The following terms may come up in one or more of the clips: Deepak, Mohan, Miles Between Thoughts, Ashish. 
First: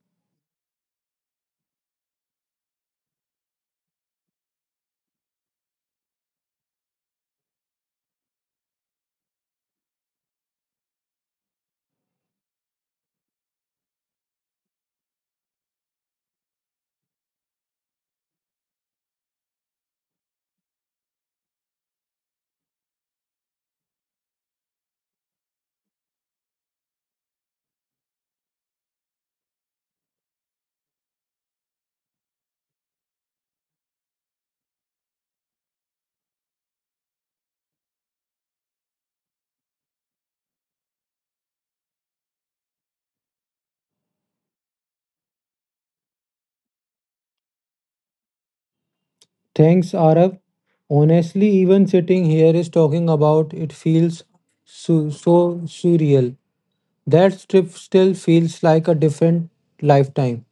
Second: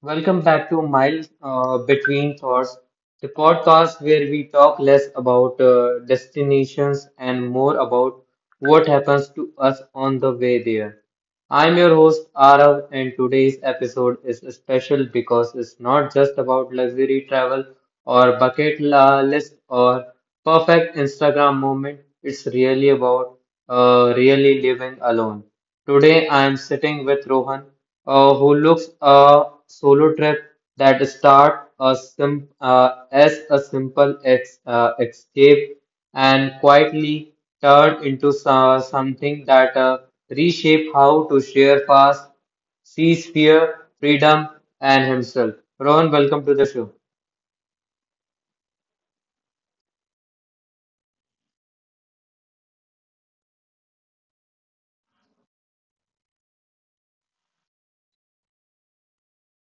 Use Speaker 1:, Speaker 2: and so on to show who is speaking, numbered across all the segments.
Speaker 1: Welcome back to Miles Between Thoughts, the podcast where we talk less about destinations and more about what happens to us on the way there. I'm your host Arav, and today's episode is special because it's not just about luxury travel or list or perfect Instagram moment. It's really about really living alone. Today, I am sitting with Rohan, who looks a solo trip that start a sim as a simple ex escape and quietly turn into something that reshape how to share fast, sees fear, freedom, and himself. Rohan, welcome to the show.
Speaker 2: Thanks, Arav. Honestly, even sitting here is talking about it feels so surreal. That trip still feels like a different lifetime.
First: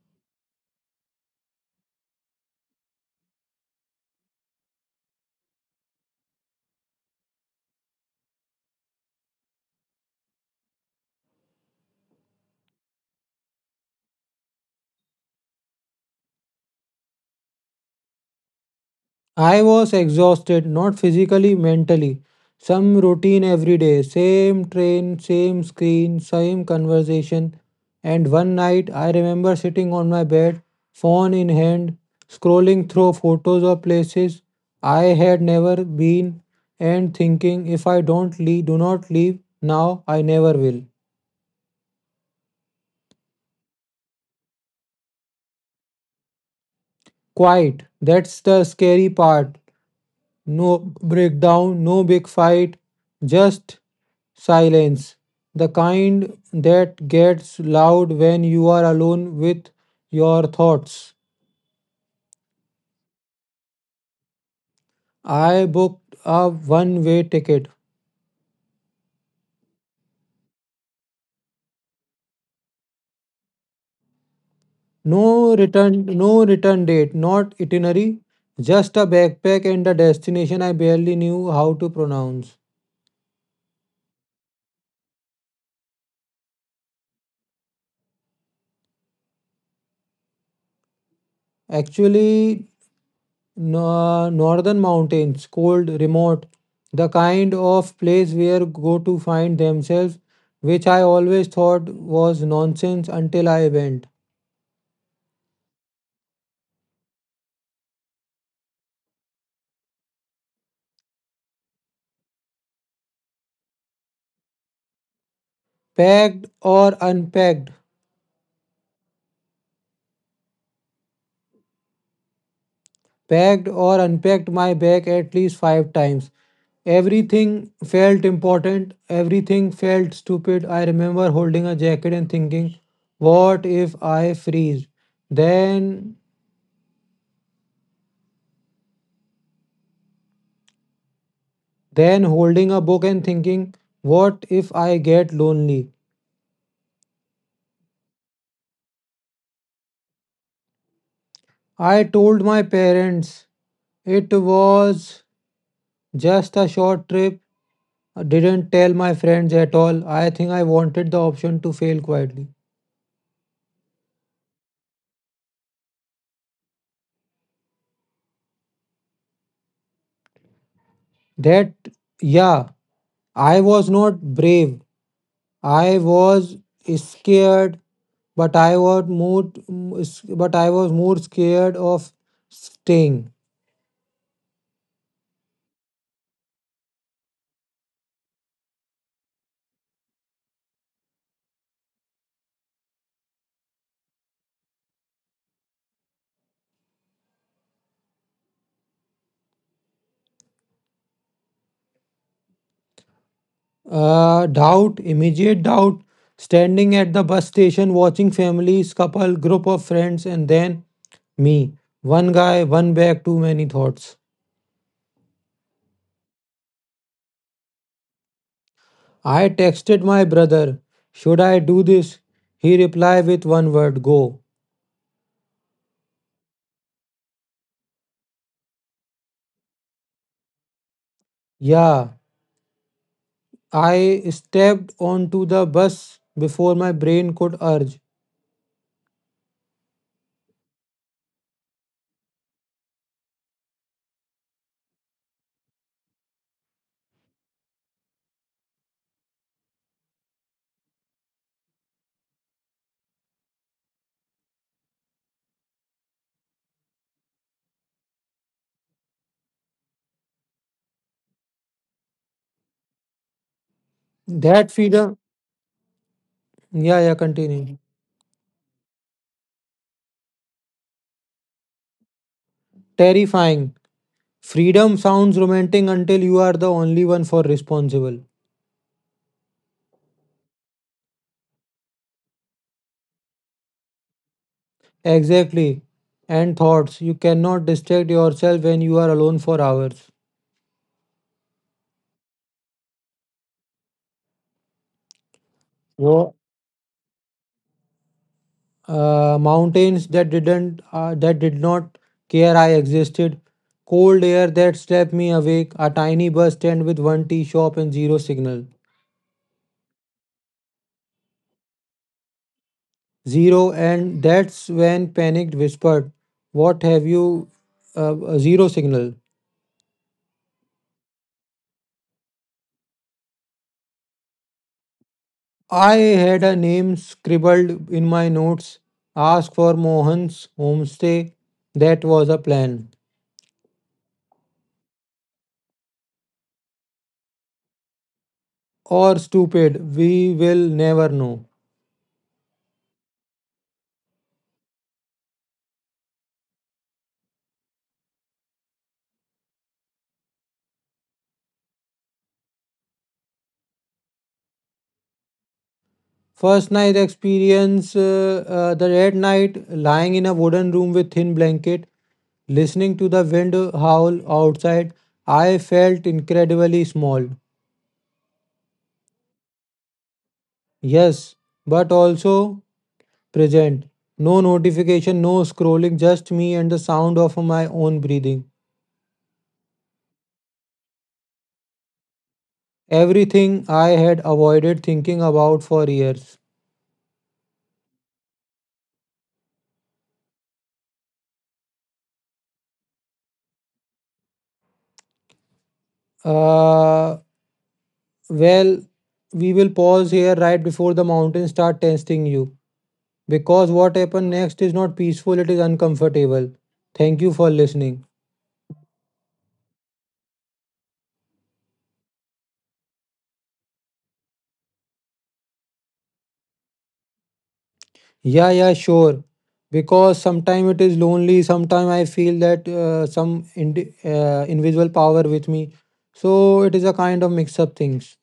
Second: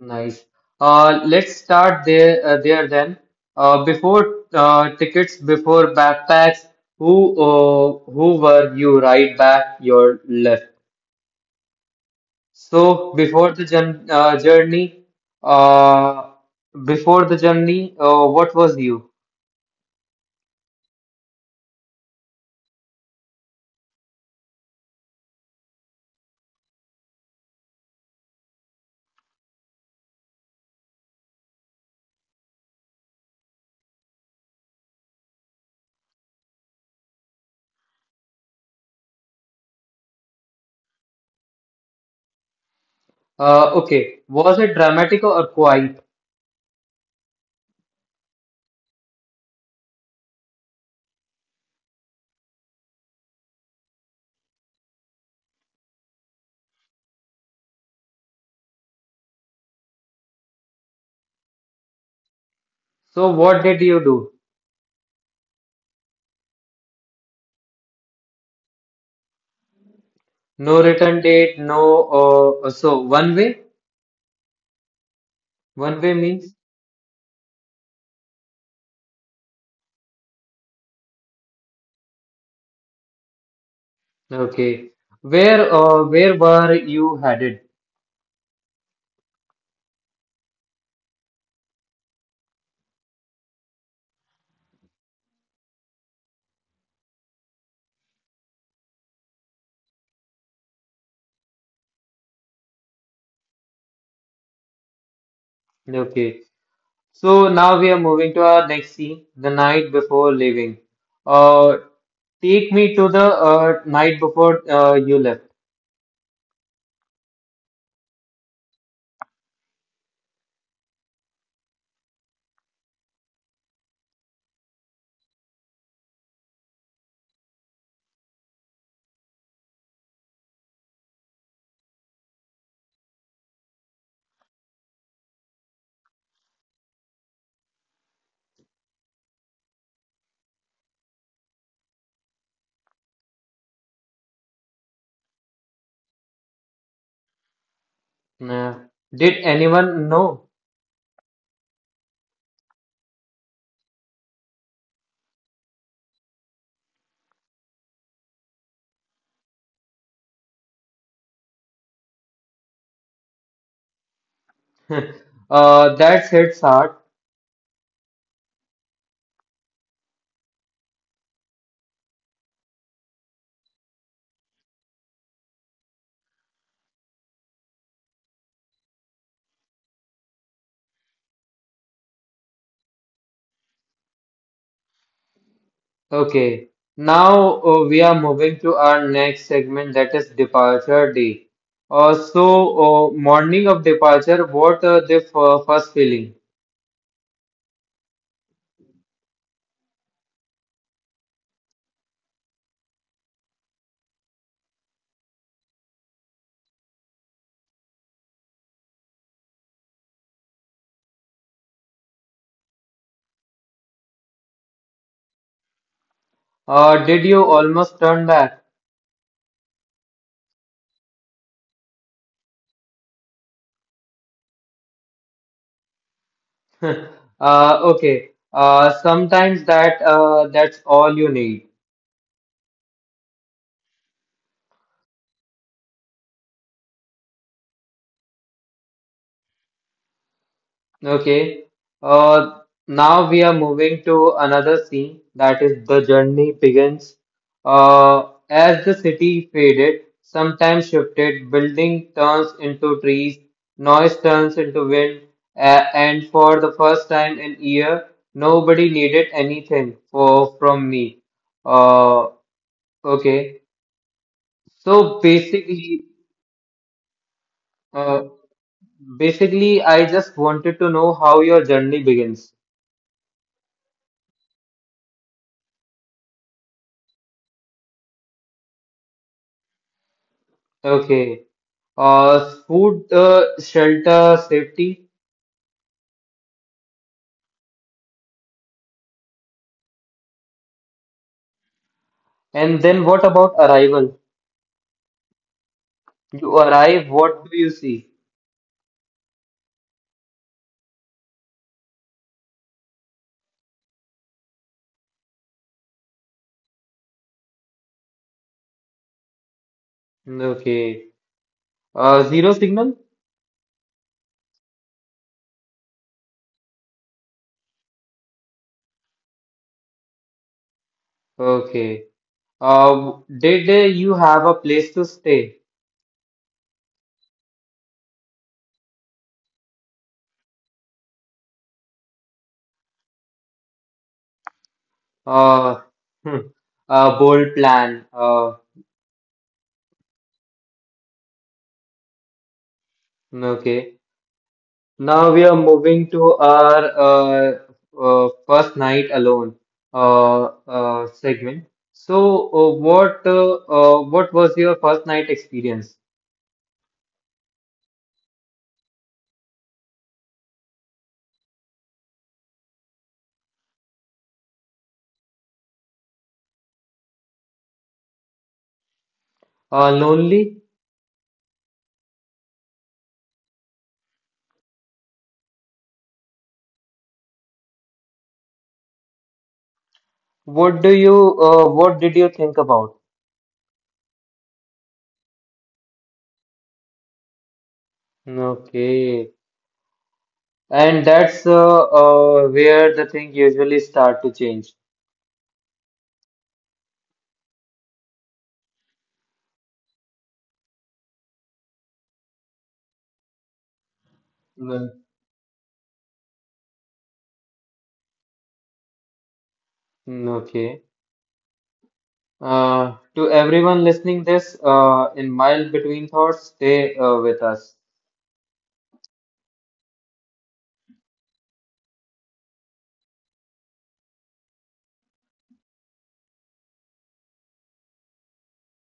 Speaker 1: Nice. Let's start there then. Before tickets, before backpacks, who were you? Right back, your left. So before the journey, uh, before the journey, what was you?
Speaker 2: I was exhausted, not physically, mentally. Some routine every day, same train, same screen, same conversation. And one night, I remember sitting on my bed, phone in hand, scrolling through photos of places I had never been and thinking if I don't leave, do not leave now, I never will.
Speaker 1: Okay, was it dramatic or quiet?
Speaker 2: Quiet. That's the scary part. No breakdown, no big fight, just silence. The kind that gets loud when you are alone with your thoughts.
Speaker 1: So what did you do?
Speaker 2: I booked a one-way ticket.
Speaker 1: No return date, no. So one
Speaker 2: No
Speaker 1: way means
Speaker 2: return, no return date, not itinerary, just a backpack and a destination I barely knew how to pronounce.
Speaker 1: okay. Where were you headed?
Speaker 2: Actually, northern mountains, cold, remote, the kind of place where go to find themselves, which I always thought was nonsense until I went.
Speaker 1: Okay, so now we are moving to our next scene, the night before leaving. Uh, take me to the night before you left.
Speaker 2: Packed or unpacked, packed or unpacked my bag at least five times. Everything felt important, everything felt stupid. I remember holding a jacket and thinking, what if I freeze? Then Then holding a book and thinking, what if I get lonely?
Speaker 1: Uh, did anyone know?
Speaker 2: I told my parents it was just a short trip. I didn't tell my friends at all. I think I wanted the option to fail quietly.
Speaker 1: That's hits hard.
Speaker 2: That, yeah, I was not brave. I was scared, but I was more, but I was more scared of staying.
Speaker 1: Okay, now we are moving to our next segment that is departure day. So, morning of departure, what, the first feeling?
Speaker 2: Doubt, immediate doubt, standing at the bus station watching families, couple, group of friends, and then me. One guy, one bag, too many thoughts.
Speaker 1: Did you almost turn back?
Speaker 2: I texted my brother, should I do this? He replied with one word, go.
Speaker 1: Okay. sometimes that, that's all you need.
Speaker 2: Yeah, I stepped onto the bus before my brain could urge.
Speaker 1: Okay. Uh, now we are moving to another scene that is the journey begins. As the city faded, sometimes shifted, building turns into trees, noise turns into wind, and for the first time in year, nobody needed anything for from me. Uh, okay. So
Speaker 2: That freedom.
Speaker 1: basically.
Speaker 2: Yeah, yeah,
Speaker 1: Uh,
Speaker 2: continue.
Speaker 1: Basically, I just wanted to know how your journey begins.
Speaker 2: Terrifying. Freedom sounds romantic until you are the only one for responsible.
Speaker 1: Okay. Food, shelter, safety,
Speaker 2: Exactly. And thoughts. You cannot distract yourself when you are alone for hours.
Speaker 1: and then what about arrival? You
Speaker 2: Wo-
Speaker 1: arrive, what do you see?
Speaker 2: mountains that didn't that did not care I existed. Cold air that slept me awake. A tiny bus stand with one tea shop and zero signal.
Speaker 1: Okay. Zero signal?
Speaker 2: Zero, and that's when panicked whispered, "What have you?" Zero signal.
Speaker 1: Okay. Uh, did you have a place to stay?
Speaker 2: I had a name scribbled in my notes. Ask for Mohan's homestay. That was a plan.
Speaker 1: Uh, hmm, a bold plan.
Speaker 2: Or stupid, we will never know.
Speaker 1: Okay. Now we are moving to our first night alone segment. So, what was your first night experience?
Speaker 2: First night experience the red night, lying in a wooden room with thin blanket, listening to the wind howl outside, I felt incredibly small.
Speaker 1: Lonely?
Speaker 2: Yes, but also present. No notification, no scrolling, just me and the sound of my own breathing.
Speaker 1: What did you think about?
Speaker 2: Everything I had avoided thinking about for years.
Speaker 1: Okay, and that's where the thing usually start to change.
Speaker 2: Uh, Well, we will pause here right before the mountains start testing you because what happened
Speaker 1: Mm,
Speaker 2: next is not peaceful, it is uncomfortable. Thank you for listening.
Speaker 1: Okay. To everyone listening this, in mild between thoughts, stay with us.
Speaker 2: Yeah, yeah, sure. Because sometimes it is lonely, sometimes I feel that some invisible power with me. So it is a kind of mix up things.